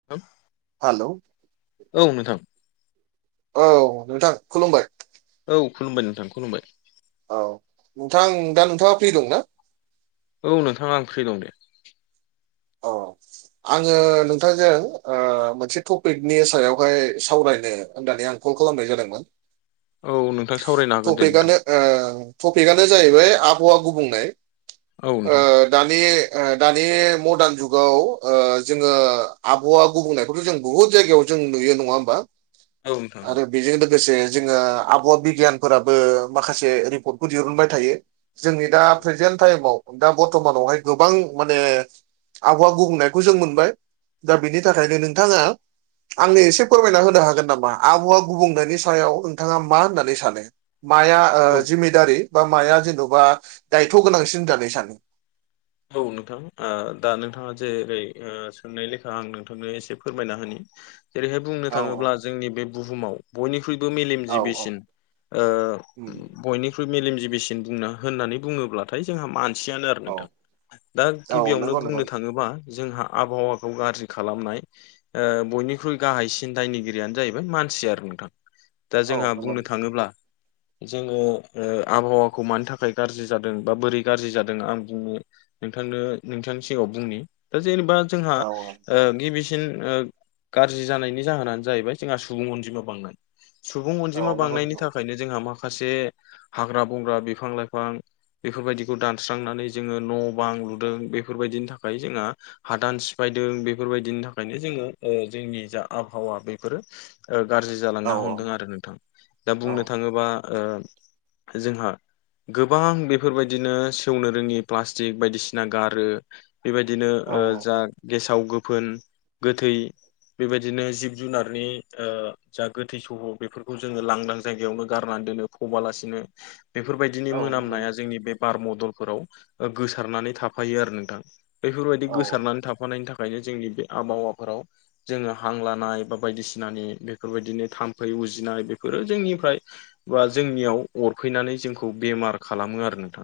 [unintelligible] Hello औ नोंथां। औ नोंथां खुलुमबाय औ खुलुमबाय नोंथां खुलुमबाय औ नोंथां दा नोंथाङा फ्रि दंना। औ नोंथां आं फ्रि दं दे अ। आङो नोंथांजों मोनसे टपिकनि सायावहाय सावरायनो होननानै आं कल खालामनाय जादोंमोन। औ नोंथां सावरायनो हागोन दे टपिकआनो नोंथां। टपिकआनो जाहैबाय आबहावा गुबुंनाय औ ओ नोंथां। दानि दानि मडार्न जुगाव जोङो आबहावा गुबुंनायखौथ' जों बुहुत जायगायाव जों नुयो नङा होमबा औं नोंथां। आरो बेजों लोगोसे जोङो आबहावा बिगियानफोराबो माखासे रिपर्टखौ दिहुनबाय थायो। जोंनि दा प्रेजेन्ट टाइमाव दा बर्थमानावहाय गोबां माने आबहावा गुबुंनायखौ जों मोनबाय दा बेनि थाखायनो नोंथाङा। आंनो एसे फोरमायना होनो हागोन नामा आबौआ गुबुंनायनि सायाव नोंथाङा मा होननानै सानो। माया औ जिमिदारि बा माया जेन'बा दायथ' गोनांसिन होननानै सानो औ नोंथां दा नोंथाङा जेरै सोंनाय लेखा आं नोंथांनो एसे फोरमायना होनि जेरैहाय बुंनो औ थाङोब्ला जोंनि बे बुहुमाव बयनिख्रुइबो औ औ मेलेमजिबिसिन ओ उम बयनिख्रुइ मेलेमजिबिसिन बुंना होननानै बुङोब्लाथाय जोंहा मानसियानो आरो औ नोंथां। दा औ गिबियावनो नंगौ नंगौ बुंनो थाङोबा जोंहा आबहावाखौ गाज्रि खालामनाय ओ बयनिख्रुइ गाहायसिन दायनिगिरियानो जाहैबाय मानसि आरो नोंथां। दा औ जोंहा नंगौ बुंनो थाङोब्ला जोङो ओ आबहावाखौ मानि थाखाय गाज्रि जादों बा बोरै गाज्रि जादों आं बुंनो नोंथांनो नोंथांनि सिगाङाव बुंनि दा जेनेबा जोंहा औ गिबिसिन गाज्रि जानायनि जाहोनानो जाहैबाय जोंहा सुबुं अनजिमा बांनाय सुबुं अनजिमा औ नंगौ बांनायनि नंगौ थाखायनो औ जोंहा माखासे हाग्रा बंग्रा बिफां लाइफां बेफोरबायदिखौ दानस्रांनानै जोङो न' बां लुदों बेफोरबायदिनि थाखाय जोंहा हादान सिफायदों बेफोरबायदिनि थाखायनो जोङो जोंनि जा आबहावा बेफोरो गाज्रि जालांनो औ हमदों आरो नोंथां दा औ बुंनो थाङोबा जोंहा गोबां बेफोरबायदिनो सेवनो रोङि प्लास्टिक जे बायदिसिना गारो बेबायदिनो औ ओ औ जा गेसाव गोफोन गोथै बेबायदिनो जिब जुनारनि जा गोथै सह बेफोरखौ जोङो लांदां जायगायावनो गारनानै दोनो फबालासिनो। बेफोरबायदिनि औ नंगौ मोनामनाया नंगौ जोंनि बे बार मदलफोराव गोसारनानै थाफायो आरो नोंथां। औ बेफोरबायदि गोसारनानै थाफानायनि थाखायनो जोंनि बे आबहावाफोराव। जोङो हां लानाय बा बायदिसिनानि बेफोरबायदिनो थाम्फै उजिनाय बेफोरो जोंनिफ्राय बा जोंनियाव अरफैनानै जोंखौ बेमार खालामो आरो नोंथां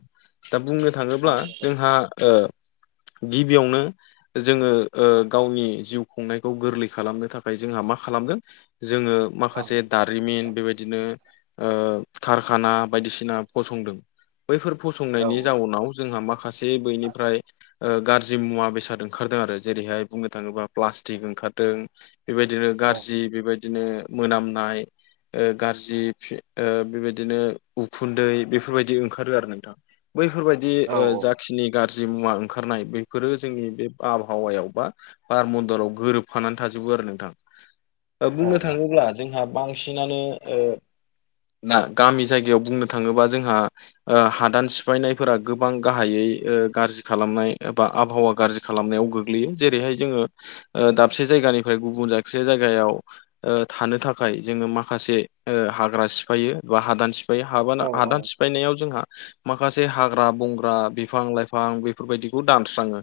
दा बुंनो औ थाङोब्ला जोंहा ओ गिबियावनो जोङो गावनि जिउ खुंनायखौ गोरलै खालामनो थाखाय जोंहा मा खालामदों। जोङो औ माखासे दाद जारिमिन बेबायदिनो ओ कारखाना बायदिसिना फसंदों। बैफोर औ फसंनायनि जाउनाव जोंहा माखासे बैनिफ्राय गाज्रि मुवा बेसाद ओंखारदों आरो जेरैहाय बुंनो थाङोब्ला प्लास्टिक ओंखारदों। बेबायदिनो औ गाज्रि बेबायदिनो मोनामनाय। ओ गाज्रि बेबायदिनो उखुन्दै बेफोरबायदि ओंखारो आरो नोंथां। बैफोरबायदि औ ओ जा खिनि गाज्रि मुवा ओंखारनाय बेफोरो जोंनि बे आबहावायाव बा बारमन्दराव गोरोबफानानै थाजोबो आरो नोंथां ओ औ बुंनो थाङोब्ला जोंहा बांसिनानो ओ दा गामि जायगायाव बुंनो थाङोबा जोंहा हादान सिफायनायफोरा गोबां गाहायै गाज्रि खालामनाय एबा आबहावा गाज्रि खालामनायाव गोग्लैयो जेरैहाय जोङो ओ दाबसे जायगानिफ्राय गुबुन जाबसे जायगायाव। ओ थानो थाखाय जोङो माखासे ओ हाग्रा सिफायो बा हादान सिफ बै हाब औ हादान सिफायनायाव जों माखासे हा हाग्रा बंग्रा बिफां लाइफां बेफोरबायदिखौ दानस्राङो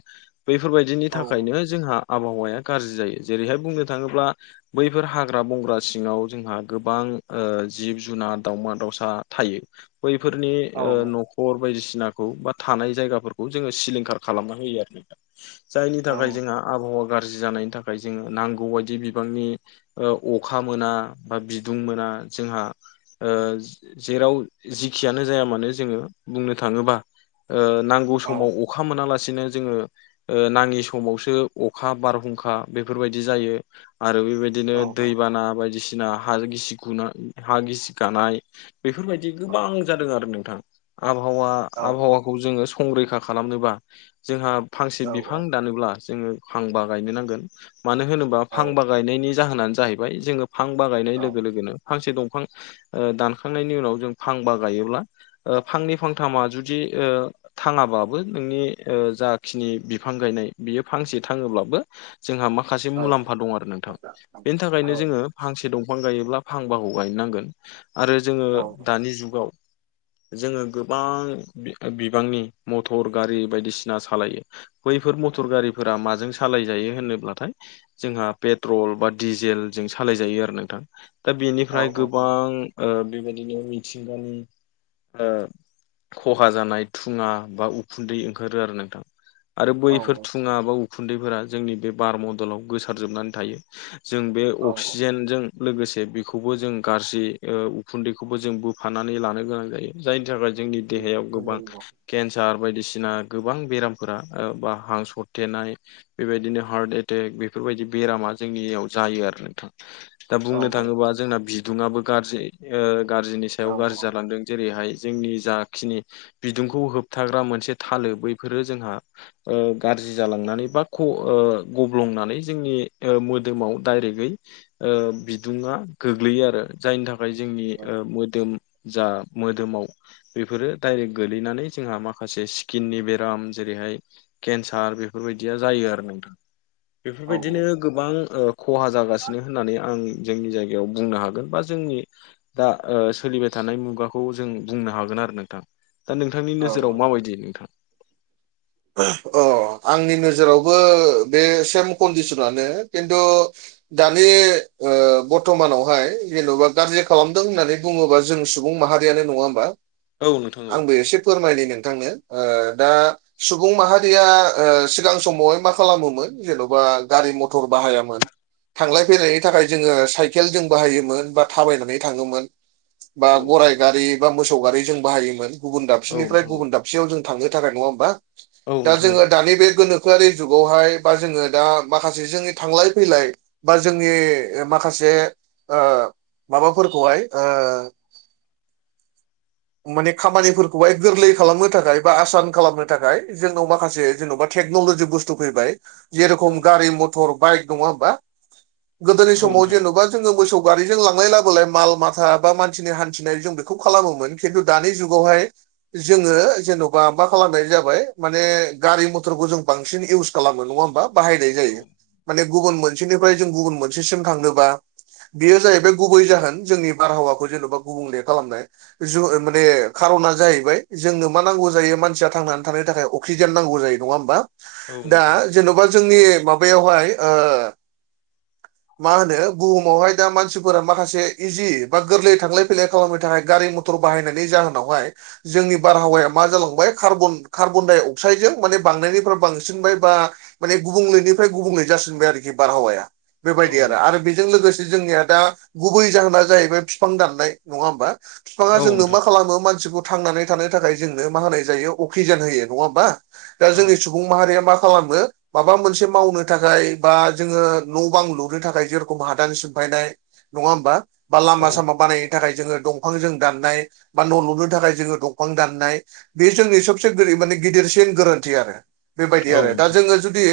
बैफोरबायदिनि औ थाखायनो जोंहा आबहावाया गाज्रि जायो जेरैहाय बुंनो थाङोब्ला बैफोर हाग्रा बंग्रा सिङाव जोंहा गोबां ओ जिब जुनार दावमा दाउसा थायो। बैफोरनि ओ औ न'खर बायदिसि सिनाखौ बा थानाय जायगाफोरखौ जोङो सिलिंखार खालामना होयो। जायनि औ थाखाय जोंहा औ आबहावा गाज्रि जानायनि थाखाय जोङो नांगौ बायदि बिबांनि ओ अखा मोना बा बिदुं मोना जोंहा ओ जेराव जखियानो जाया मानो जोङो बुंनो थाङोबा ओ नांगौ समाव अखा मोनालासिनो जोङो ओ नाङि समावसो अखा बारहुंखा बेफोरबायदि जायो आरो बेबाय बिदिनो नंगौ औ दैबाना बायदिसिना हा गिसि गु हा गिसि गानाय। बेफोरबायदि गोबां जादों आरो नोंथां। आबहावा औ नंगौ आबहावाखौ जोङो संरैखा खालामनोबा। जोंहा फांसे नंगौ औ बिफां दानोब्ला जोङो फांबा गायनो नांगोन मानो होनोबा फांबा औ गायनायनि जाहोनानो जाहैबाय जोङो फां बा गायनाय लोगो लोगोनो फांसे दंफां बा ओ दानखांनायनि उनाव जों फांबा गायोब्ला ओम फांनै फांथामा जुदि ओ थाङाबाबो नोंनि ओ जाखिनि बिफां गायनाय बियो फांसे थाङोब्लाबो जोंहा माखासे मुलाम्फा दं आरो नोंथां बेनि थाखायनो जोङो फांसे दंफां गायोब्ला फांबाखौ गायनांगोन आरो जोङो दानि जुगाव जोङो गोब गोबां बिबांनि मटर गारि बायदिसिना सालायो। बैफोर मटर गारिफोरा माजों सालायजायो होनोब्लाथाय जोंहा पेट्रल बा डिजेलजों सालाय जायो आरो नोंथां। दा बेनिफ्राय गोबां ओ बेबायदिनो मिथिंगानि ओ खहा जानाय थुङा बा उखुन्दै ओंखारो आरो नोंथां आरो बैफोर थुङा बाव उखुन्दैफोरा जोंनि बे बार मडलाव गोसारजोबनानै थायो जों बे अक्सिजेनजों लोगोसे बेखौबो जों गाज्रि ओ उखुन्दैखौबो जों बोफानानै लानो गोनां जायो जायनि थाखाय जोंनि देहायाव गोबां केन्सार बायदिसिना गोबां बेरामफोरा बा ओ हांसरथेनाय बेबायदिनो हार्ट एटेक बेफोरबायदि बेरामा जोंनियाव जायो आरो नोंथां। दा बुंनो थाङोबा जोंना बिदुङाबो गाज्रि ओ गाज्रिनि सायाव गाज्रि जालांदों जेरैहाय जोंनि जाखिनि बिदुंखौ होबथाग्रा मोनसे थालो बैफोरो जोंहा ओ गाज्रि जालांनानै बा ख ओ गब्लंनानै जोंनि ओ मोदोमाव डायरेक्टयै ओ बिदुुङा गोग्लैयो आरो जायनि थाखाय जोंनि ओ मोदोम जा मोदोमाव बेफोरो डायरेक्ट गोलैनानै जोंहा माखासे स्किननि बेराम जेरैहाय केन्सार बेफोर बायदिया जायो आरो नोंथां। बेफोर औ बायदिनो गोबां ओ खहा जागासिनो होननानै आं जोंनि जाय याव बुंनो हागोन बा जोंनि दा ओ सोलिबाय थानाय मुगाखौ जों बुंनो हागोन आरो नोंथां। दा नोंथांनि औ औ नोजोराव माबायदि नोंथां? अ आंनि नोजोरावबो बे सेम कन्डिसनानो खिन्थु दानि ओ बर्थ'मानावहाय जेन'बा गाज्रि खालामदों होननानै बुङोबा जों सुबुं माहारियानो नङा होमबा। औ नोंथां आंबो एसे फोरमायनो नोंथांनो ओ दा सुबुं माहारिया ओ सिगां समावहाय मा खालामोमोन जेन'बा गारि मथर बाहायामोन। थांलाय फैलायनि थाखाय जोङो साइकेल जों बाहायोमोन बा थाबायनानै थाङोमोन। बा औ गराइ गारि बा मोसौ गारि जों बाहायोमोन। गुबुन औ दाबसेनिफ्राय नोंथां औ गुबुन दाब खाबसेयाव जों थांनो थाखाय नङा होनबा औ दा नोंथां जोङो दानि बे गोनोखोआरि जुगावहाय बा जोङो दा माखासे जोंनि थांलाय फैलाय बा जोंनि ओ माखासे ओ माबाफोरखौहाय ओ माने खामानिफोरखौहाय गोरलै खालामनो थाखाय बा आसान खालामनो थाखाय जोंनाव माखासे जेन'बा टेक्न'ल'जि बुस्थु फैबाय। जे औ रखम गारि मथर बाइक नङा होमबा। गोदोनि समाव जेन'बा जोङो मोसौ गारिजों लांलाय लाबोलाय माल माथा बा मानसिनि हान्थिनाय जों बेखौ खालामोमोन। खिन्थु दानि जुगावहाय जोङो जेन'बा मा खालामनाय जा हाय माने गारि मथरखौ जों बांसिन इउस खालामो नङा होनबा बाहायनाय औ नोंथां औ जायो। माने गुबुन मोनसेनिफ्राय जों गुबुन मोनसेसिम थांनोबा बेयो जाहैबाय गुबै जाहोन जोंनि बारहावाखौ जेन'बा गुबुंले खालामनाय। ज ओ माने खार'ना जाहैबाय जोंनो मा नांगौ जायो मानसिया थांनानै थाखाय अक्सिजेन नांगौ जायो नङा होमबा दा जेन'बा जोंनि माबायावहाय ओ मा होनो बुहुमावहाय दा मानसिफोरा माखासे इजि बा गोरलै थांलाय फैलाय खालामनो थाखाय गारि म थर बाहायनायनि जाहोनावहाय जोंनि बारहावाया मा जालांबाय खार्बन खार्बनडाइ अक्साइडजों माने बांनायनिफ्राय बांसिनबाय बा माने गुबुंलेनिफ्राय गुबुंले जासिनबाय आरोखि बारहावाया औ बेबायदि आरो आरो बेजों लोगोसे जोंनिया दा गुबै जाहोना जाहैबाय फिफां दाननाय नङा होमबा फिफाङा नोंथां औ जोंनो नोंथां मा खालामो मानसिफोर थांनानै थानो थाखाय जोंनो मा होनाय जायो असिजेन होयो नङा होनबा। दा औ नोंथां औ नोंथां औ नोंथां औ नोंथां औ जोंनि सु सुबुं माहारिया मा खालामो माबा मोनसे मावनो थाखाय बा जोङो न' बां लुनो थाखाय जे रखम हादान सिफायनाय नङा होमबा बा लामा सामा बानाय थाखाय जोङो दंफां जों दाननाय बा न' लुनो थाखाय जोङो दंफां दाननाय बे जोंनि सब से गोरो माने गिदिरसिन गोरोन्थि आरो बेबायदि आरो दा जोङो जुदि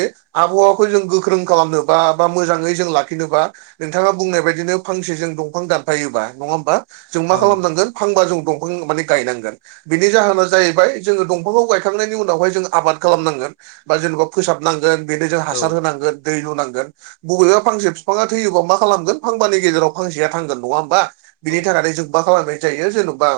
आबहावाखौ जों गोख्रों खालामनोबा बा मोजाङै जों लाखिनोबा नोंथाङा बुंनाय बायदिनो फांसेजों दंफां दानफायोबा नङा होमबा जों मा खालामनांगोन फांबा जों दंफां माने गायनांगोन। बिनि जाहोना जाहैबाय जोङो दंफांखौ गायखांनायनि उनावहाय जों आबाद खालामनांगोन बा जेनेबा फोसाबनांगोन बेनो जों हासार होनांगोन दै लुनांगोन। बबेबा फांसे फिफाङा थैयोबा मा खालामगोन फांबानि गेजेराव फांसेया थांगोन नङा होमबा। बिनि थाखायनो जों मा खालामनाय जायो जेन'बा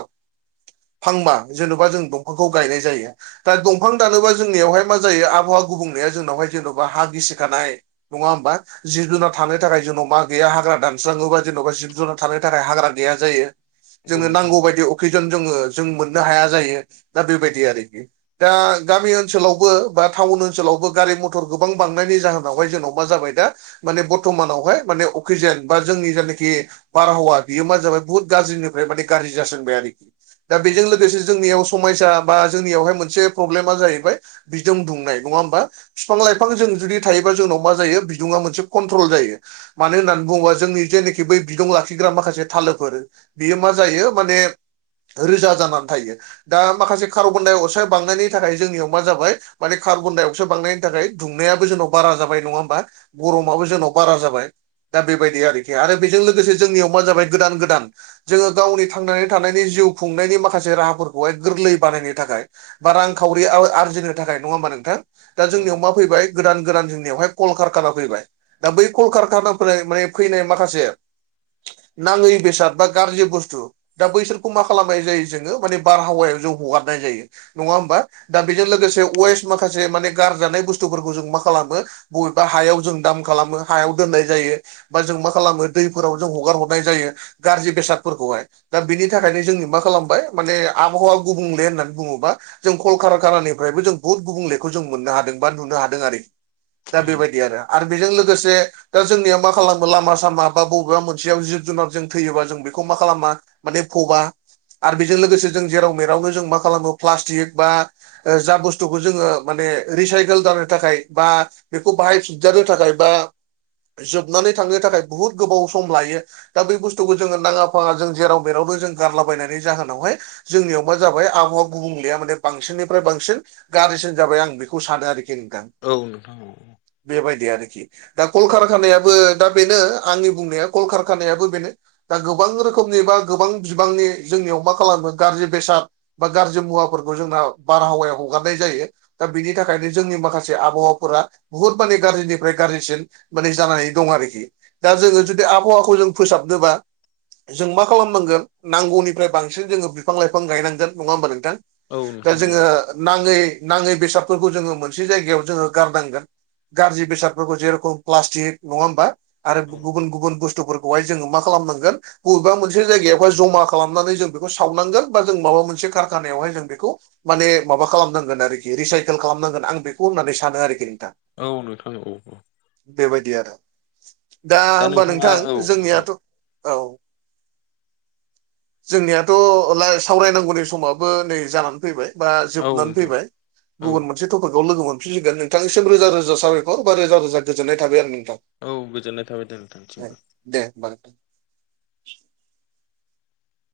फांबा जेन'बा जों दं बेफोरखौ गायनाय जायो। दा दंफां दानोबा जोंनियावहाय मा जायो आबहावा गुबुंनाया जोंनावहाय जेन'बा हा गिसिखानाय नङा होमबा? जिब जुनार थानो थाखाय जोंनाव मा गैया हाग्रा दानस्राङोबा जेन'बा जिब जुनार थानो थाखाय हाग्रा गैया जायो। जोङो नोंथां नांगौ बायदि अक्सिजेन जोङो जों मोननो हाया जायो दा बेबायदि आरोखि। दा गामि ओनसोलावबो बा टाउन ओनसोलावबो गारि मथर गोबां बांनायनि जाहोनावहाय जोंनाव मा जाबाय दा माने बर्थ'मानावहाय माने अक्सिजेन बा जोंनि जायनाखि बारहावा बियो मा जाबाय बुहुत गाज्रिनिफ्राय माने गाज्रि जासोंबाय आरोखि दा बेजों लोगोसे जोंनियाव समयसा बा जोंनियावहाय मोनसे प्रब्लेमा जाहैबाय बिदोम दुंनाय नङा होमबा? बिफां- लाइफां जों जुदि थायोबा जोंनाव मा जायो बिदुङा मोनसे कन्ट्रल जायो। मानो होननानै बुङोबा जोंनि जेनाखि बै बिदुं लाखिग्रा माखासे थालोफोर बेयो मा जायो माने रोजा जानानै थायो। दा माखासे कार्बन -डाइ- अक्साइड बांनायनि थाखाय जोंनियाव मा जाबाय माने कार्बन- डाइ -अक्सायद बांनायनि थाखाय दुंनायाबो जोंनाव बारा जाबाय नङा होमबा? गर'माबो जोंनाव बारा जाबाय दा बेबायदि आरोखि आरो बेजों लोगोसे जोंनियाव मा जाबाय गोदान गोदान जोङो गावनि थांनानै थानायनि जिउ खुंनायनि माखासे राहाफोरखौ [unintelligible] गोरलै बानायनो थाखाय बा रांखावरि आरजिनो थाखाय नङा होमबा नोंथां? दा जोंनियाव मा फैबाय गोदान गोदान जोंनियावहाय कलकारखाना फैबाय। दा बै कलकारखानाफोर माने फैनाय माखासे नाङै बेसाद बा गाज्रि बुस्थु दा बैसोरखौ मा खालामनाय जायो जोङो माने बारहावायाव जों हगारनाय जायो नङा होमबा? दा बेजों लोगोसे वेस्ट माखासे माने गारजानाय बुस्थुफोरखौ जों मा खालामो बबेबा हायाव जों दाम खालामो हायाव दोननाय जायो। बा जों मा खालामो दैफोराव जों हगार हरनाय जायो गाज्रि बेसादफोरखौहाय। दा बिनि थाखायनो जोंनि मा खालामबाय माने आबहावा गुबुंले होननानै बुङोबा जों कलकारकानानिफ्रायबो जों बुहुत गुबुंलेखौ जों मोननो हादों बा नुनो हादों आरोखि। दा बेबायदि आरो आरो बेजों लोगोसे दा जोंनिया मा खालामो लामा -सामा बा बबेबा मोनसेयाव जिब -जुनार जों थैयोबा जों बेखौ मा खालामा माने फबा आरो बेजों लोगोसे जों जेराव मेरावनो जों मा खालामो प्लास्टिक बा जा बुस्थुखौ जोङो माने रिसाइकेल जानो थाखाय बा बेखौ बाहायफिनजानो थाखाय बा जोबनानै थांनो थाखाय बुहुद गोबाव सम लायो। दा बे बुस्थुखौ जोङो नाङा फाङा जों जेराव मेरावनो जों गारलाबायनायनि जाहोनावहाय जोंनियाव मा जाबाय आबहावा गुबुंलेया माने बांसिननिफ्राय बांसिन गाज्रिसिन जाबाय आं बेखौ सानो आरोखि नोंथां। औ नोंथां। बेबायदि आरोखि। दा कलकारखानायाबो दा बेनो आंनि बुंनाया कलकारखानायाबो बेनो दा गोबां रोखोमनि बा गोबां बिबांनि जोंनियाव मा खालामो गाज्रि बेसाद बा गाज्रि मुवाफोरखौ जोंना बारहावायाव हगारनाय जायो। दा बिनि थाखायनो जोंनि माखासे आबहावाफोरा बुहुत माने गाज्रिनिफ्राय गाज्रिसिन माने जानानै दं आरोखि दा जोङो जुदि आबहावाखौ जों फोसाबनोबा जों मा खालामनांगोन नांगौनिफ्राय बांसिन जोङो बिफां -लाइफां गायनांगोन नङा होमबा नोंथां? दा जोङो नाङै नाङै बेसादफोरखौ जोङो मोनसे जायगायाव जोङो गारनांगोन। गाज्रि बेसादफोरखौ जेरेखम प्लास्टिक नङा होमबा? आरो गुबुन गुबुन बुस्थुफोरखौ बेवहाय जोङो मा खालामनांगोन बबेबा मोनसे जायगायावहाय जमा खालामनानै जों बेखौ सावनांगोन। बा जों माबा मोनसे कारखानायावहाय जों बेखौ माने माबा खालामनांगोन आरोखि रिसाइकेल खालामनांगोन आं बेखौ होननानै सानो आरोखि नोंथां। औ नोंथां नंगौ। बेबायदि आरो दा होमबा नोंथाङा नोंथां औ नोंथां औ जोंनियाथ' औ जोंनियाथ' लाइ सावरायनांगौनि समाबो नै जानानै फैबाय बा जोबनानै नोंथां फैबाय औ गुबुन मोनसे गथ'फोरखौ लोगो मोनफिनसिगोन नोंनिसिम रोजा रोजा साबायखर बा रोजा गोजोननाय थाबाय आरो नोंथां औ गोजोननाय थाबाय द नोंथांनिसिमबो दे [inaudible]